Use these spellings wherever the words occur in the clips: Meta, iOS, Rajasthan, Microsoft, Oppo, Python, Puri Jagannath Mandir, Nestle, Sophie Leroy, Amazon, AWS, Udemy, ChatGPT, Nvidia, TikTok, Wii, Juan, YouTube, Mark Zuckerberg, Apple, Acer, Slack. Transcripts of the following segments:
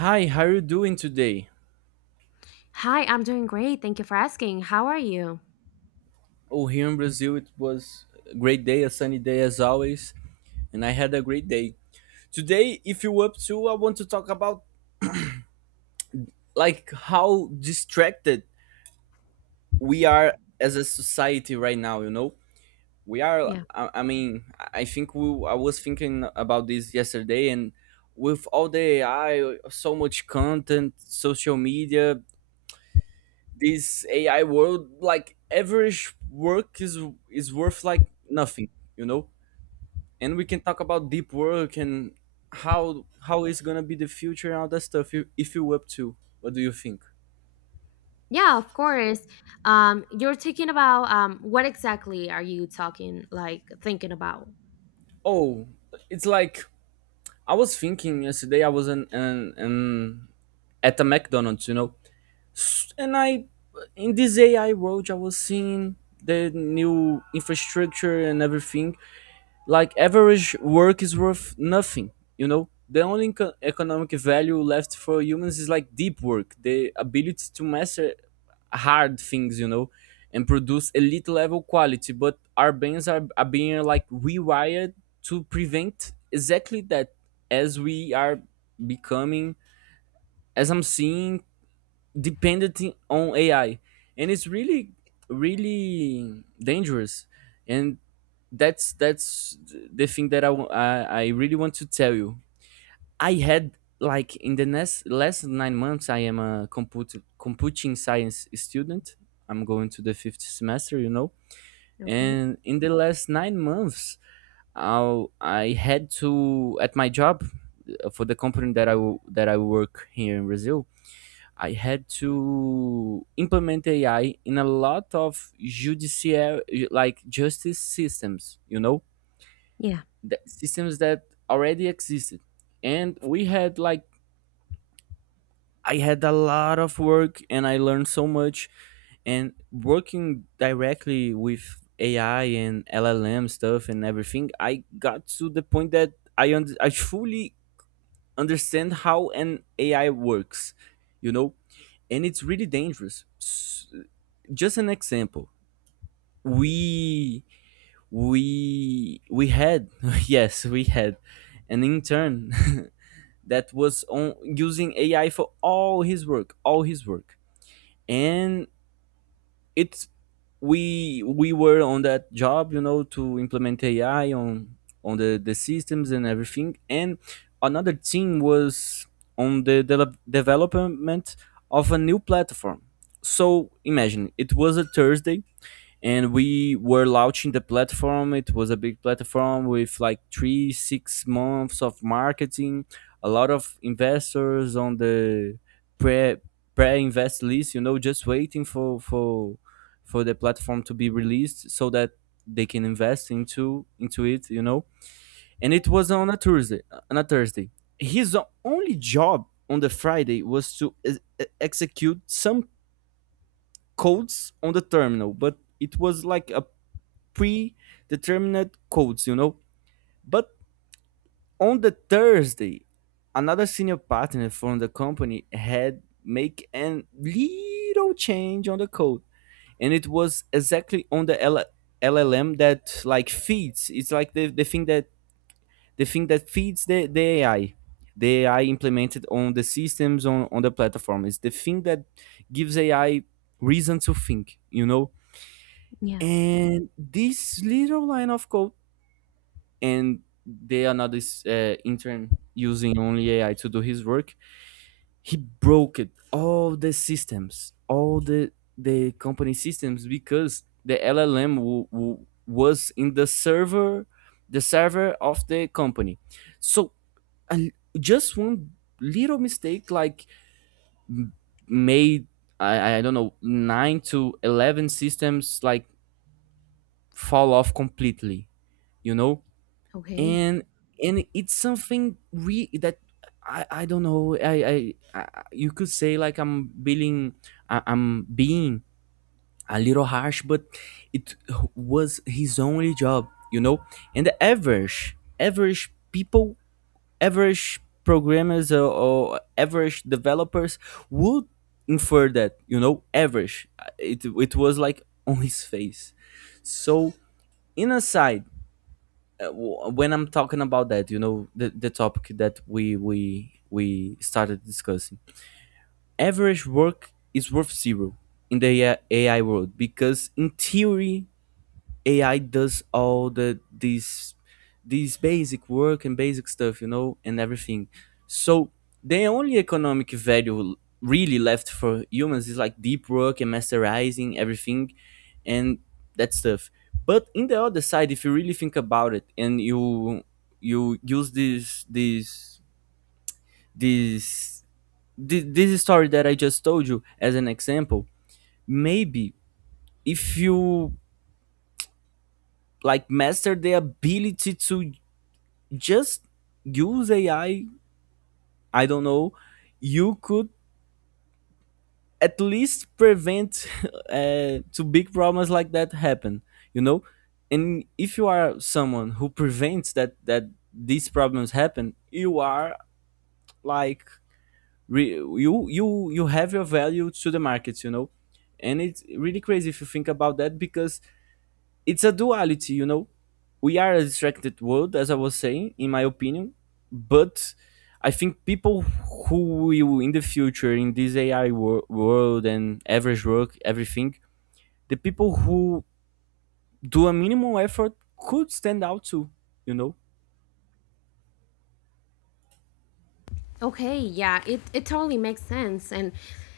Hi, how are you doing today? Hi, I'm doing great. Thank you for asking. How are you? Oh, here in Brazil, it was a great day, a sunny day as always, and I had a great day. Today, if you're up to, I want to talk about like how distracted we are as a society right now. You know, we are. Yeah. I mean, I think we. I was thinking about this yesterday, and with all the AI, so much content, social media, this AI world, like average work is worth like nothing. You know, and we can talk about deep work and how it's gonna be the future and all that stuff if you up to, what do you think? Yeah, of course. You're thinking about what exactly are you talking like thinking about? Oh, it's like, I was thinking yesterday, I was in at a McDonald's, you know, and I, in this AI world, I was seeing the new infrastructure and everything, like average work is worth nothing, you know. The only economic value left for humans is like deep work, the ability to master hard things, you know, and produce elite level quality. But our brains are being like rewired to prevent exactly that, as we are becoming, as I'm seeing, dependent on AI, and it's really really dangerous. And that's the thing that I really want to tell you. I had, like, in the next last 9 months, I am a computer computing science student. I'm going to the fifth semester, you know. Okay. And in the last 9 months, I had to, at my job, for the company that that I work here in Brazil. I had to implement AI in a lot of judicial, like justice systems, you know, Yeah. the systems that already existed, and we had like, I had a lot of work and I learned so much. And working directly with AI and LLM stuff and everything, I got to the point that I fully understand how an AI works, you know, and it's really dangerous. Just an example, we we had yes, we had an intern that was on using AI for all his work, all his work. And it's, we were on that job, you know, to implement AI on the systems and everything. And another team was on the development of a new platform. So imagine, it was a Thursday and we were launching the platform. It was a big platform with like three 6 months of marketing, a lot of investors on the pre pre-invest list, you know, just waiting for the platform to be released so that they can invest into it, you know. And it was on a Thursday. on a thursday his only job on the Friday was to execute some codes on the terminal, but it was like a predetermined codes, you know. But on the Thursday, another senior partner from the company had make a little change on the code, and it was exactly on the LLM that like feeds. It's like the thing that feeds the AI. The AI implemented on the systems on the platform is the thing that gives AI reason to think, you know. Yeah. And this little line of code, and the another, intern using only AI to do his work, he broke it, all the systems, all the company systems, because the LLM was in the server of the company. So, uh, just one little mistake, like, m- made, I don't know, 9 to 11 systems, like, fall off completely, you know. Okay. And and it's something, re that, I don't know, I you could say like I'm being, I'm being a little harsh, but it was his only job, you know. And the average people, average programmers or average developers would infer that, you know, average, it was like on his face. So, in a side, when I'm talking about that, you know, the topic that we started discussing, average work is worth zero in the AI world, because in theory AI does all these basic work and basic stuff, you know, and everything. So the only economic value really left for humans is like deep work and masterizing everything and that stuff. But in the other side, if you really think about it, and you use this this story that I just told you as an example. Maybe if you like master the ability to just use AI, I don't know, you could at least prevent to big problems like that happen, you know. And if you are someone who prevents that these problems happen, you are, like, you you have your value to the market, you know. And it's really crazy if you think about that, because it's a duality, you know. We are a distracted world, as I was saying, in my opinion, but I think people who will, in the future, in this AI world, and average work, everything, the people who do a minimal effort could stand out too, you know. Okay, yeah, it totally makes sense. And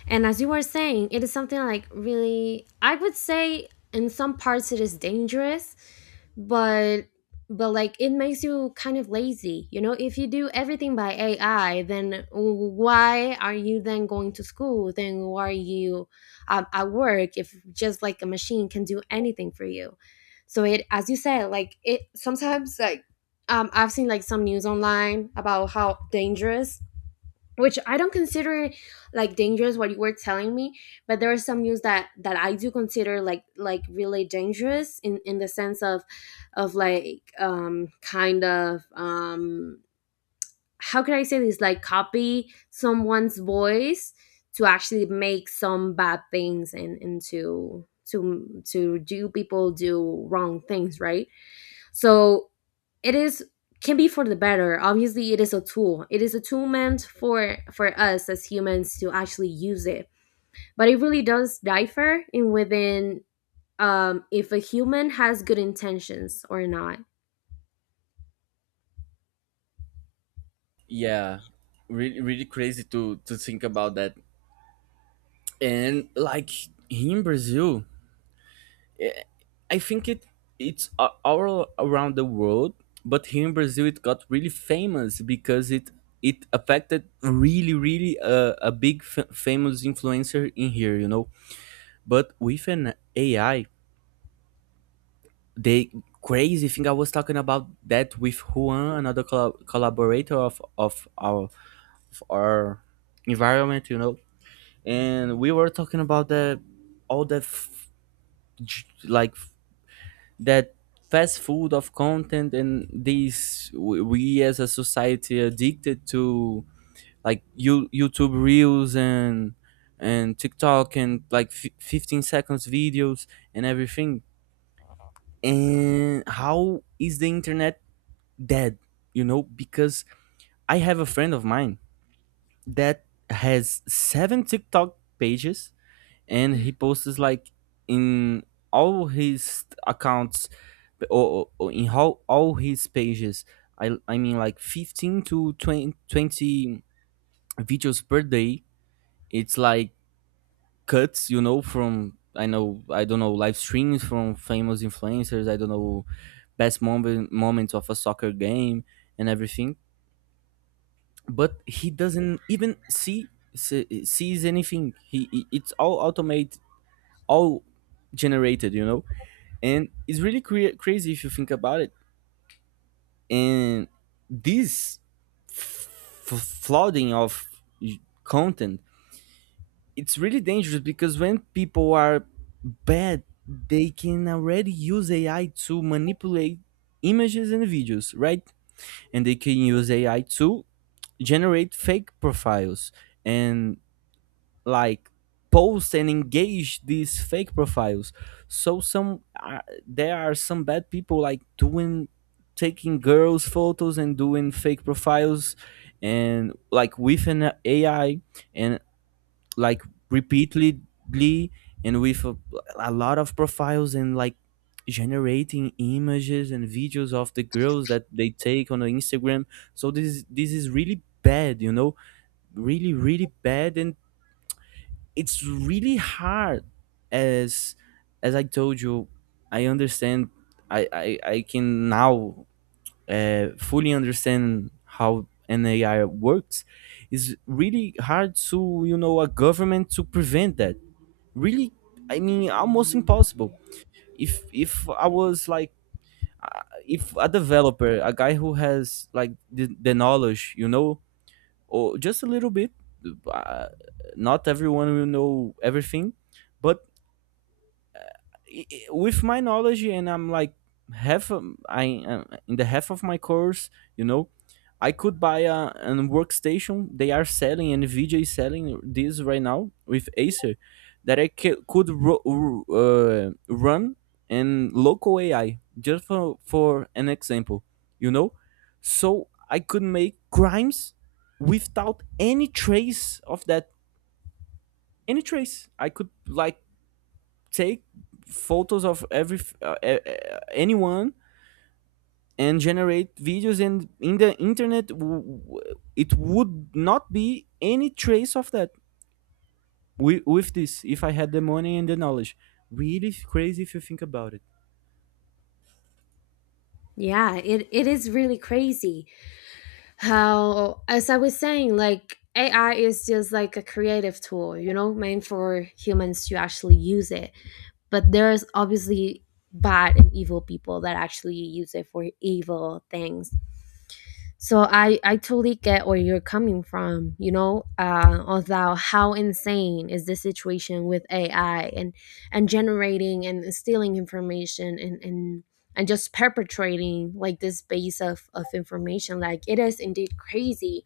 and as you were saying, it is something like really I would say in some parts it is dangerous, but but like it makes you kind of lazy. You know, if you do everything by AI, then why are you then going to school? Then why are you at work if just like a machine can do anything for you? So it as you said, like it sometimes like I've seen like some news online about how dangerous, which I don't consider like dangerous what you were telling me, but there are some news that I do consider like really dangerous in the sense of like kind of how could I say this, like copy someone's voice to actually make some bad things and and to do people do wrong things, right? So it is, can be for the better. Obviously it is a tool, it is a tool meant for us as humans to actually use it, but it really does differ in within, if a human has good intentions or not. Yeah, really really crazy to think about that. And like, here in Brazil, I think all around the world, but here in Brazil it got really famous, because it affected, really really, a big, famous influencer in here, you know. But with an AI, the crazy thing, I was talking about that with Juan, another collaborator of our environment, you know. And we were talking about the, like, that fast food of content, and these, we, as a society, addicted to, like, YouTube reels and TikTok, and like, 15 seconds videos and everything. And how is the internet dead, you know? Because I have a friend of mine that has seven TikTok pages, and he posts like, in all his accounts, or in all his pages, I mean, like 15 to 20 videos per day. It's like cuts, you know, from, I don't know, live streams from famous influencers, I don't know, best moments of a soccer game and everything. But he doesn't even sees anything. It's all automated, all generated, you know. And it's really crazy if you think about it. And this, f- flooding of content, it's really dangerous, because when people are bad they can already use AI to manipulate images and videos, right? And they can use AI to generate fake profiles, and like post and engage these fake profiles. So, some there are some bad people like doing, taking girls photos and doing fake profiles, and like, with an AI, and like, repeatedly, and with a lot of profiles, and like generating images and videos of the girls that they take on the Instagram. So this is, really bad, you know, really really bad. And it's really hard. As as I told you, I understand. I can now, fully understand how an AI works. It's really hard to, you know, a government to prevent that. Really, I mean, almost impossible. If I was like, if a developer, a guy who has like the knowledge, you know, or just a little bit, uh, not everyone will know everything. But with my knowledge, and I'm like half, I am in the half of my course, you know. I could buy a an workstation they are selling, and Nvidia is selling this right now with Acer, that could, run in local AI, just for an example, you know. So I could make crimes without any trace of that, any trace. I could like take photos of every anyone, and generate videos, and in the internet, it would not be any trace of that, with this, if I had the money and the knowledge. Really crazy if you think about it. Yeah, it is really crazy how, as I was saying, like AI is just like a creative tool, you know, meant for humans to actually use it, but there's obviously bad and evil people that actually use it for evil things. So I totally get where you're coming from, you know, although how insane is the situation with AI and generating and stealing information, and just perpetrating like this base of information. Like it is indeed crazy.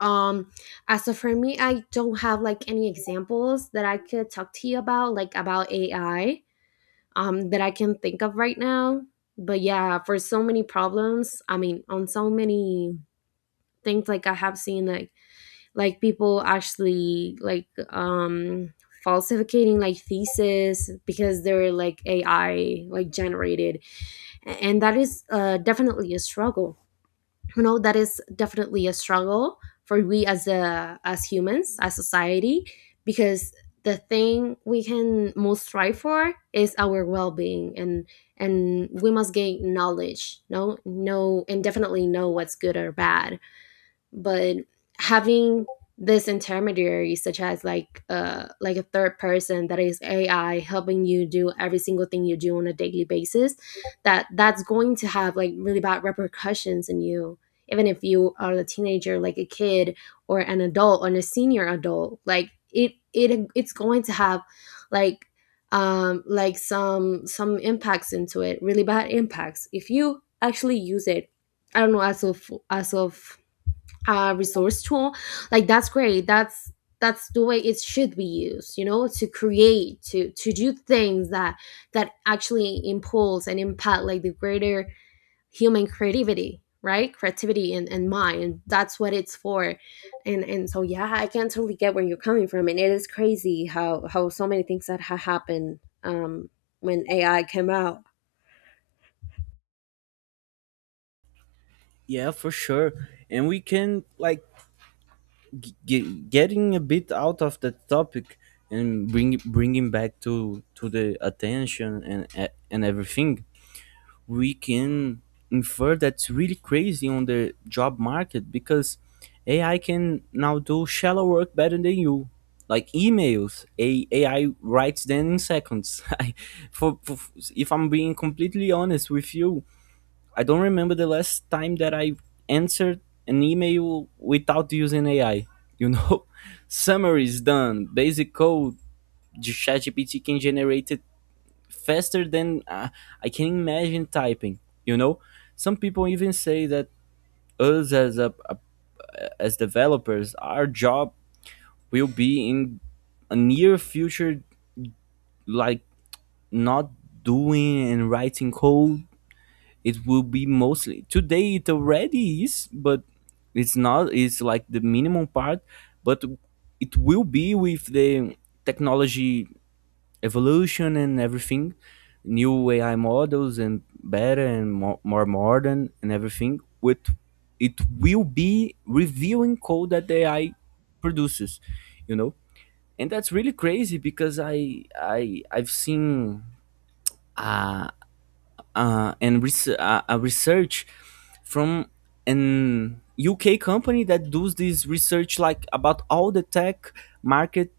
Um, as of for me, I don't have like any examples that I could talk to you about, like about AI, that I can think of right now. But yeah, for so many problems, I mean, on so many things like I have seen like people actually like falsificating like thesis because they're like AI like generated. And that is definitely a struggle, you know, that is definitely a struggle for we as a, as humans, as society, because the thing we can most strive for is our well-being and we must gain knowledge, no, and definitely know what's good or bad. But having this intermediary such as like a third person that is AI helping you do every single thing you do on a daily basis, that that's going to have like really bad repercussions in you, even if you are a teenager, like a kid or an adult or a senior adult. It's going to have like like some impacts into it, really bad impacts if you actually use it. I don't know, as of, resource tool like that's great. That's the way it should be used, you know, to create, to do things that that actually impulse and impact like the greater human creativity, right? Creativity and mind. And that's what it's for. And so yeah, I can totally get where you're coming from, and it is crazy how so many things that happened um when AI came out. Yeah, for sure. And we can like, getting a bit out of the topic, and bringing back to the attention and everything, we can infer that's really crazy on the job market, because AI can now do shallow work better than you. Like emails, a AI writes them in seconds. For, if I'm being completely honest with you, I don't remember the last time that I answered an email without using AI. You know, summary is done, basic code, ChatGPT can generate faster than, I can imagine typing. You know, some people even say that us as as developers, our job will be in a near future, like not doing and writing code. It will be mostly today. It already is, but it's not. It's like the minimum part, but it will be with the technology evolution and everything, new AI models and better and more modern and everything, with it will be reviewing code that the AI produces, you know, and that's really crazy because I've seen. uh, a research from an UK company that does this research like about all the tech market,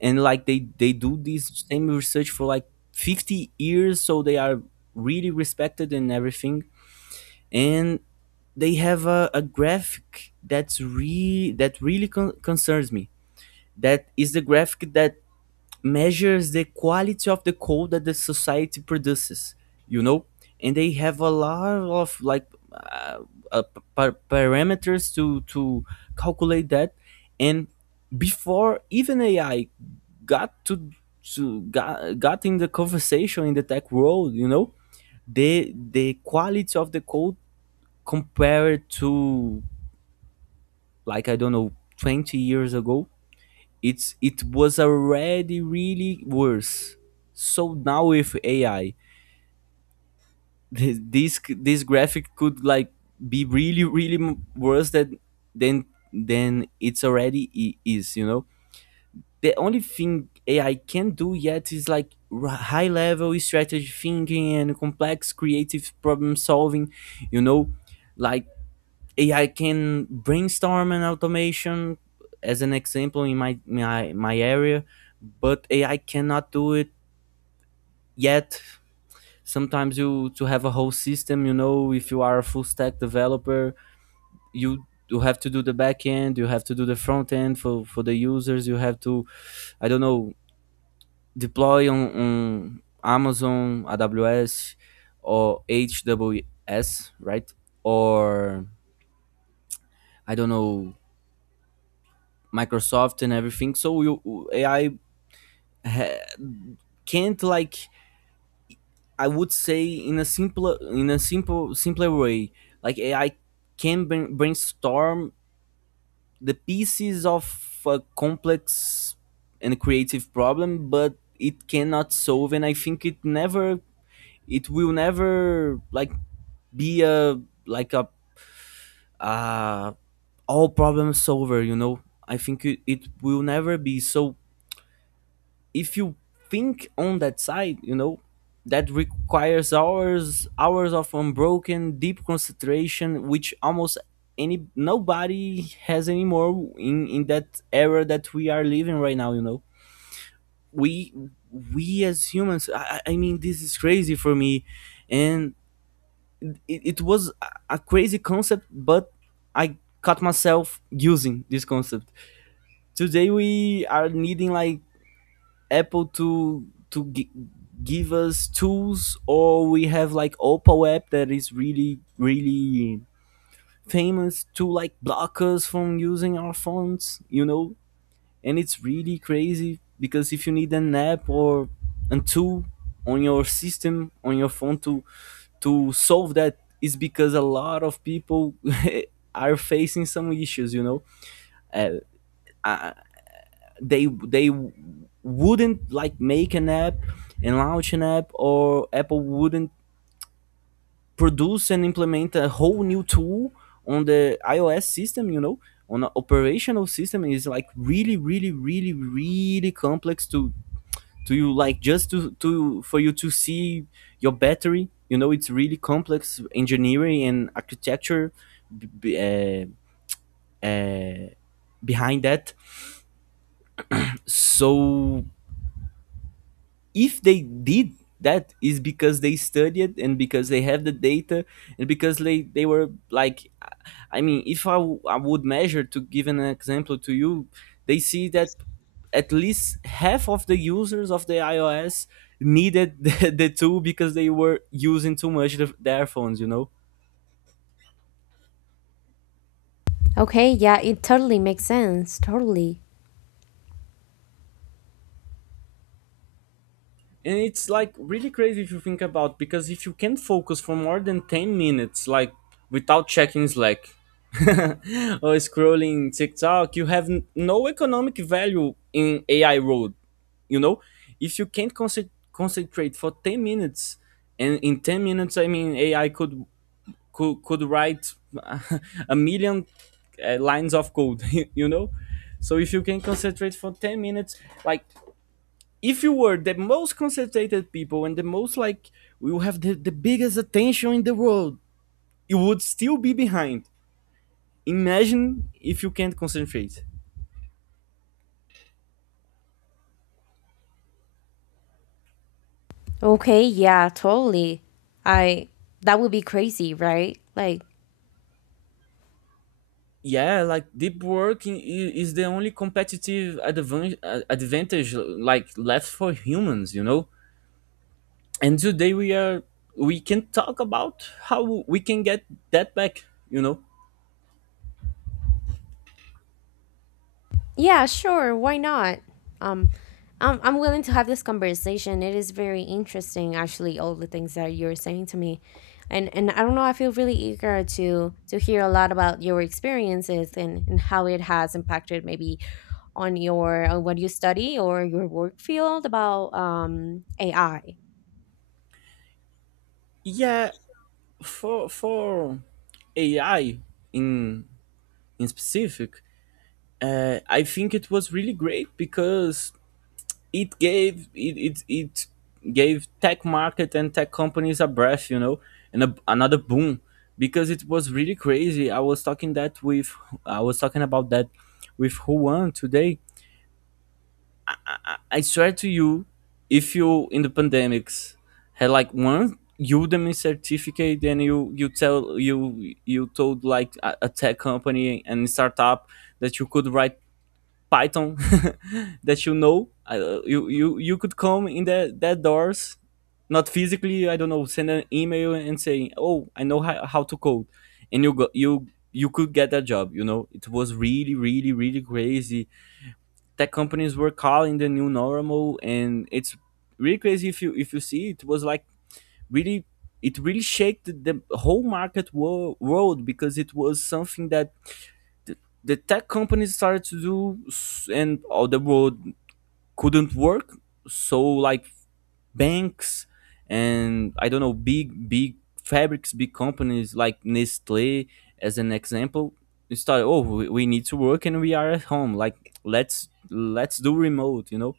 and like they do this same research for like 50 years, so they are really respected and everything. And they have a graphic that really concerns me, that is the graphic that measures the quality of the code that the society produces, you know. And they have a lot of like uh, uh, parameters to calculate that. And before even AI got got in the conversation in the tech world, you know, the quality of the code compared to, like, I don't know, 20 years ago, it was already really worse. So now with AI, this graphic could like be really really worse than than than it's already is, you know. The only thing AI can do yet is like high level strategy thinking and complex creative problem solving, you know. Like AI can brainstorm an automation as an example in my area, but AI cannot do it yet. Sometimes you to have a whole system, you know, if you are a full stack developer, you have to do the back end, you have to do the front end for the users, you have to, I don't know, deploy on Amazon, AWS or HWS, right? Or I don't know, Microsoft and everything. So you AI ha- can't, like, I would say in a simpler in a simpler way, like AI can brainstorm the pieces of a complex and creative problem, but it cannot solve. And I think it never, it will never like be a, like a, uh, all problem solver. You know, I think it will never be. So if you think on that side, you know, that requires hours of unbroken deep concentration, which almost any nobody has anymore in that era that we are living right now. You know, we as humans, I mean, this is crazy for me, and it was a crazy concept, but I caught myself using this concept. Today we are needing like Apple to to gi- give us tools, or we have like Oppo app that is really really famous to like block us from using our phones, you know. And it's really crazy because if you need an app or a tool on your system on your phone to solve that is because a lot of people are facing some issues, you know. Uh, I, they wouldn't like make an app and launch an app, or Apple wouldn't produce and implement a whole new tool on the iOS system, you know. On an operational system is like really really really really complex to you like just to for you to see your battery, you know. It's really complex engineering and architecture b- b- uh, uh, behind that. So if they did that is because they studied and because they have the data and because they were like, I mean, if I would measure to give an example to you, they see that at least half of the users of the iOS needed the tool because they were using too much their phones, you know. Okay, yeah, it totally makes sense, totally. And it's like really crazy if you think about, because if you can focus for more than 10 minutes like without checking Slack or scrolling TikTok, you have no economic value in AI road, you know. If you can't concentrate for 10 minutes, and in 10 minutes, I mean, AI could could write a million lines of code, you know. So if you can concentrate for 10 minutes, like, if you were the most concentrated people and the most like, we will have the biggest attention in the world, you would still be behind. Imagine if you can't concentrate. Okay, yeah, totally. I, that would be crazy, right? Like, Yeah, like deep work is the only competitive advantage like left for humans, you know. And today we are, we can talk about how we can get that back, you know. yeah, sure, why not? Um I'm willing to have this conversation. It is very interesting, actually, all the things that you're saying to me. And I don't know, I feel really eager to hear a lot about your experiences and how it has impacted maybe on your, on what you study or your work field about AI. Yeah, for AI in in specific, I think it was really great because it gave tech market and tech companies a breath, you know, and another boom, because it was really crazy. I was talking that with, I was talking about that with Juan today. I swear to you, if you in the pandemics had like one Udemy certificate, then you tell you you told like a tech company and startup that you could write Python, that you know, you could come in the that doors, not physically, I don't know, send an email and saying, oh, I know how to code, and you you could get that job, you know. It was really really really crazy. Tech companies were calling the new normal, and it's really crazy if you, if you see, it was like really, it really shaked the whole world, because it was something that the the tech companies started to do and all the world couldn't work. So like banks and, I don't know, big fabrics, big companies like Nestle as an example. They started, oh, we need to work and we are at home, like, let's do remote, you know,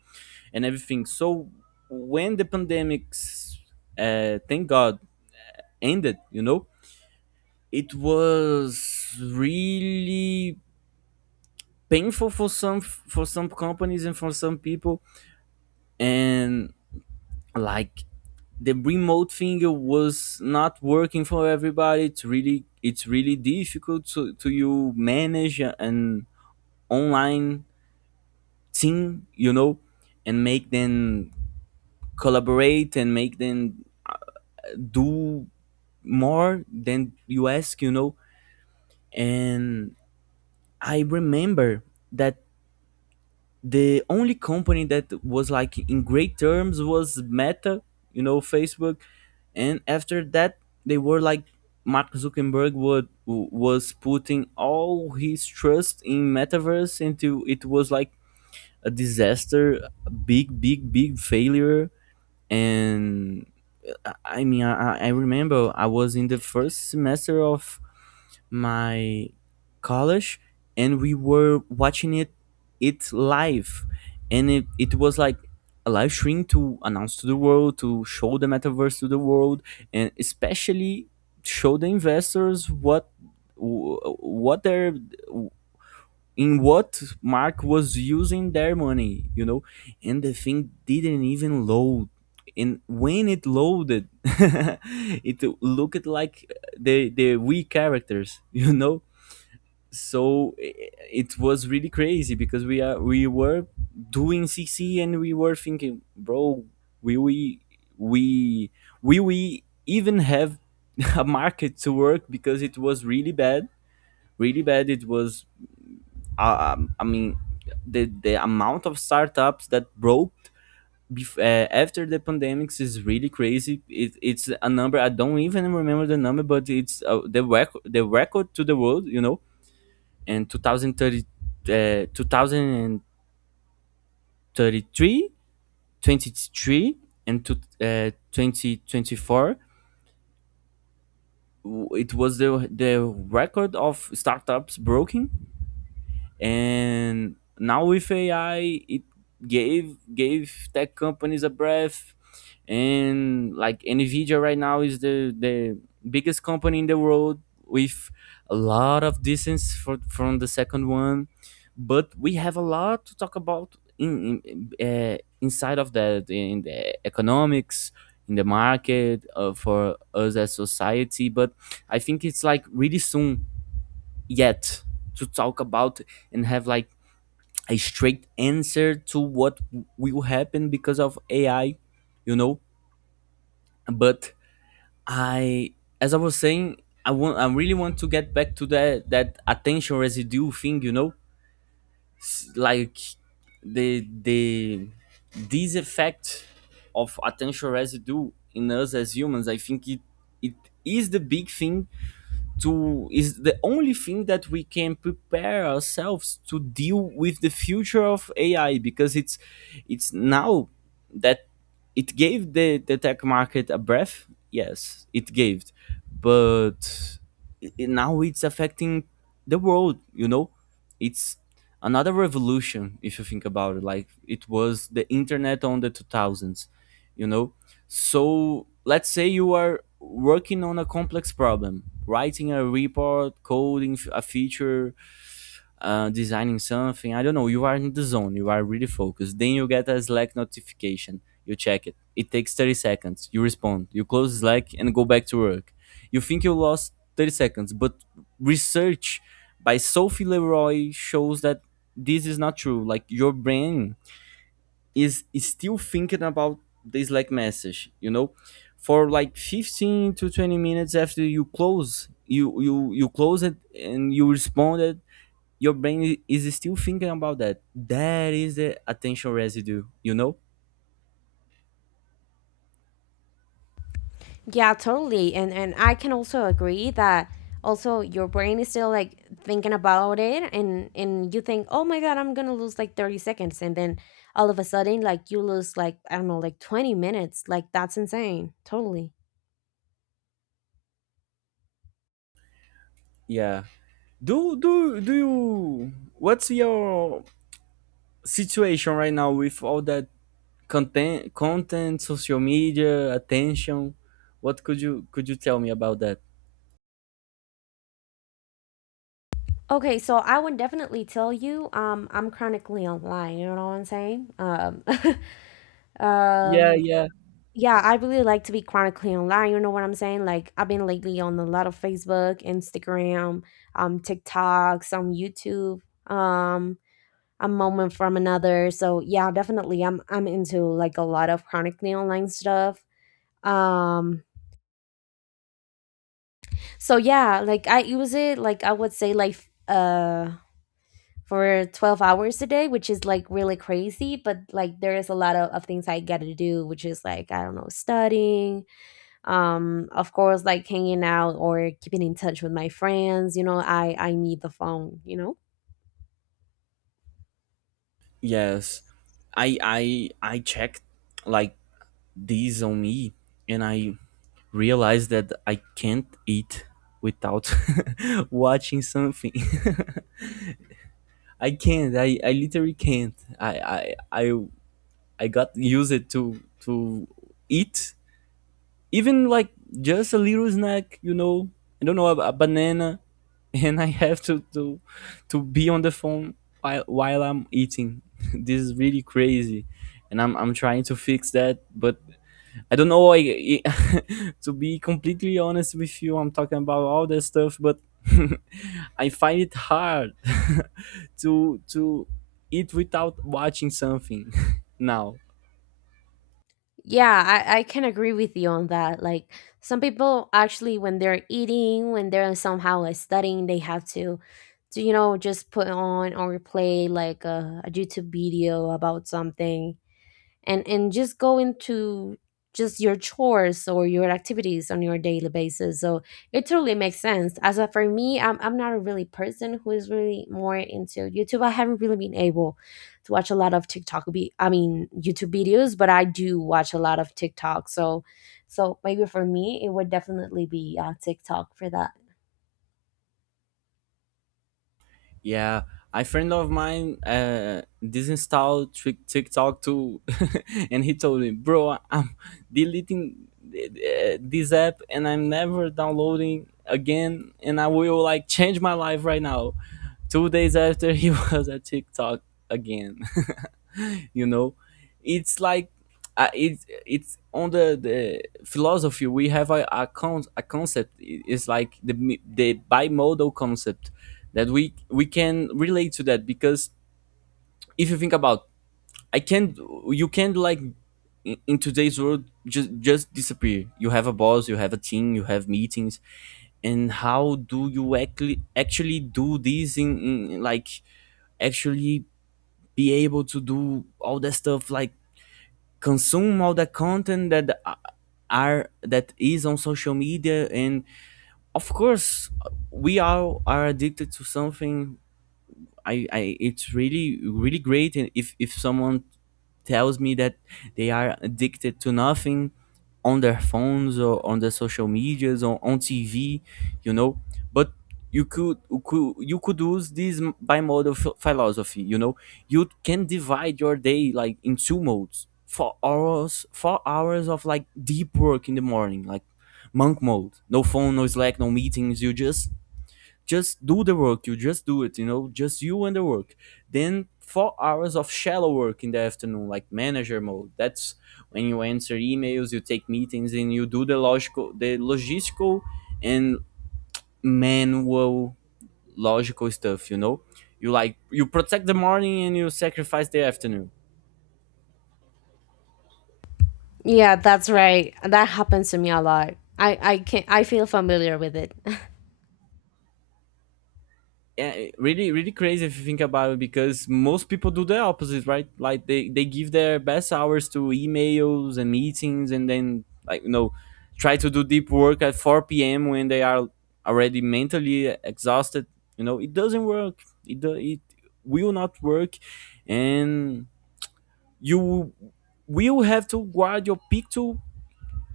and everything. So when the pandemics thank god ended, you know, it was really painful for some companies and for some people. And like the remote thing was not working for everybody. It's really, it's really difficult to you manage an online team, you know, and make them collaborate and make them do more than you ask, you know. And I remember that the only company that was like in great terms was Meta, you know, Facebook. And after that, they were like, Mark Zuckerberg was putting all his trust in metaverse, into, it was like a disaster, a big, big failure. And I mean, I remember I was in the first semester of my college, and we were watching it live, and it was like a live stream to announce to the world, to show the metaverse to the world, and especially show the investors what what their in what Mark was using their money, you know. And the thing didn't even load, and when it loaded, it looked like the Wii characters, you know. So it was really crazy because we were doing CC and we were thinking, bro, will we, will we even have a market to work, because it was really bad, really bad. It was I mean, the amount of startups that broke after the pandemics is really crazy. It's a number I don't even remember the number, but it's the record to the world, you know. And 2030, 2033, and to, 2024, it was the record of startups broken. And now with AI, it gave tech companies a breath, and like Nvidia right now is the biggest company in the world with a lot of distance from the second one. But we have a lot to talk about in inside of that in the economics. In the market for us as society, but I think it's like really soon yet to talk about and have like a straight answer to what will happen because of AI, you know. But I, as I was saying, I really want to get back to that attention residue thing, you know. Like the this effect of attention residue in us as humans. I think it it is the big thing to, is the only thing that we can prepare ourselves to deal with the future of AI because it's now that it gave the tech market a breath. Yes, it gave, but now it's affecting the world. You know, it's another revolution if you think about it. Like it was the internet on the two thousands. You know, so let's say you are working on a complex problem, writing a report, coding a feature, designing something. I don't know. You are in the zone. You are really focused. Then you get a Slack notification. You check it. It takes 30 seconds. You respond. You close Slack and go back to work. You think you lost 30 seconds, but research by Sophie Leroy shows that this is not true. Like your brain is still thinking about the Slack message, you know? For like 15 to 20 minutes after you close, you close it and you responded, your brain is still thinking about that. That is the attention residue, you know? Yeah, totally. And I can also agree that also your brain is still like thinking about it, and you think, "Oh my god, I'm going to lose like 30 seconds." And then all of a sudden like you lose like I don't know, like 20 minutes. Like that's insane. Totally. Yeah. Do you what's your situation right now with all that content, social media, attention? What could you tell me about that? Okay, so I would definitely tell you, I'm chronically online, you know what I'm saying? Yeah, um yeah. Yeah, I really like to be chronically online. You know what I'm saying? Like I've been lately on a lot of Facebook, Instagram, TikTok, some YouTube, um, a moment from another. So yeah, definitely I'm into like a lot of chronically online stuff. Um so yeah, like I use it like I would say like for 12 hours a day, which is like really crazy, but like there is a lot of things I gotta do, which is like, I don't know, studying, of course, like hanging out or keeping in touch with my friends. You know, I need the phone, you know? Yes, I checked like these on me, and I realized that I can't eat without watching something. I can't. I literally can't. I got used to eat even like just a little snack, you know, I don't know a banana, and I have to be on the phone while I'm eating. This is really crazy, and I'm trying to fix that, but I don't know. To be completely honest with you, I'm talking about all that stuff, but I find it hard to eat without watching something now. Yeah, I can agree with you on that. Like some people actually when they're eating, when they're somehow like studying, they have to you know, just put on or play like a YouTube video about something and just go into, just your chores or your activities on your daily basis. So it totally makes sense. As a, for me, I'm not a really person who is really more into YouTube. I haven't really been able to watch a lot of tiktok be I mean YouTube videos, but I do watch a lot of TikTok. So so maybe for me it would definitely be TikTok for that. Yeah, a friend of mine disinstalled TikTok too, and he told me, "Bro, I'm deleting this app, and I'm never downloading again, and I will like change my life right now." 2 days after, he was at TikTok again. You know, it's like it's on the philosophy. We have a concept. It's like the bimodal concept that we can relate to that because if you think about I can't you can't like in today's world just disappear. You have a boss, you have a team, you have meetings, and how do you actually do this in like actually be able to do all that stuff, like consume all the content are that is on social media. And of course, we all are addicted to something. I It's really really great. And if someone tells me that they are addicted to nothing on their phones or on their social medias or on TV, you know. But you could you could use this bimodal philosophy, you know. You can divide your day like in two modes. 4 hours, 4 hours of like deep work in the morning, like monk mode. No phone, no Slack, no meetings. You just do the work. You just do it. You know, just you and the work. Then 4 hours of shallow work in the afternoon, like manager mode. That's when you answer emails, you take meetings, and you do the logical, the logistical, and manual logical stuff. You know, you like you protect the morning and you sacrifice the afternoon. Yeah, that's right, that happens to me a lot. I can, I feel familiar with it. Yeah, really, really crazy if you think about it, because most people do the opposite, right? Like they give their best hours to emails and meetings, and then like you know, try to do deep work at 4 p.m. when they are already mentally exhausted. You know, it doesn't work. It will not work, and you will have to guard your peak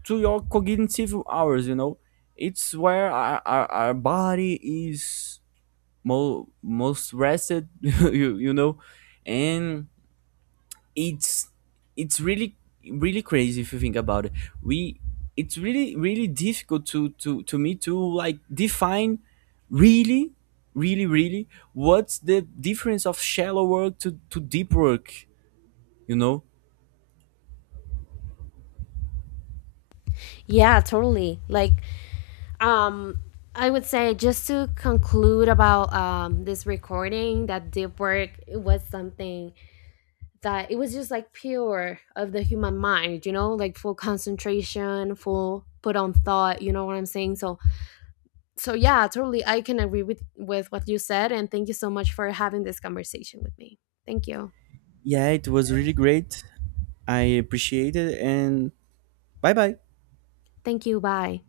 to your cognitive hours. You know, it's where our body is most rested. You know, and it's it's really really crazy if you think about it. We It's really really difficult to me to like define really really what's the difference of shallow work to deep work, you know. Yeah, totally. Like um I would say just to conclude about this recording, that deep work, it was something that it was just like pure of the human mind, you know, like full concentration, full put on thought, you know what I'm saying? So so yeah, totally I can agree with what you said, and thank you so much for having this conversation with me. Thank you. Yeah, it was really great. I appreciate it, and bye bye. Thank you, bye.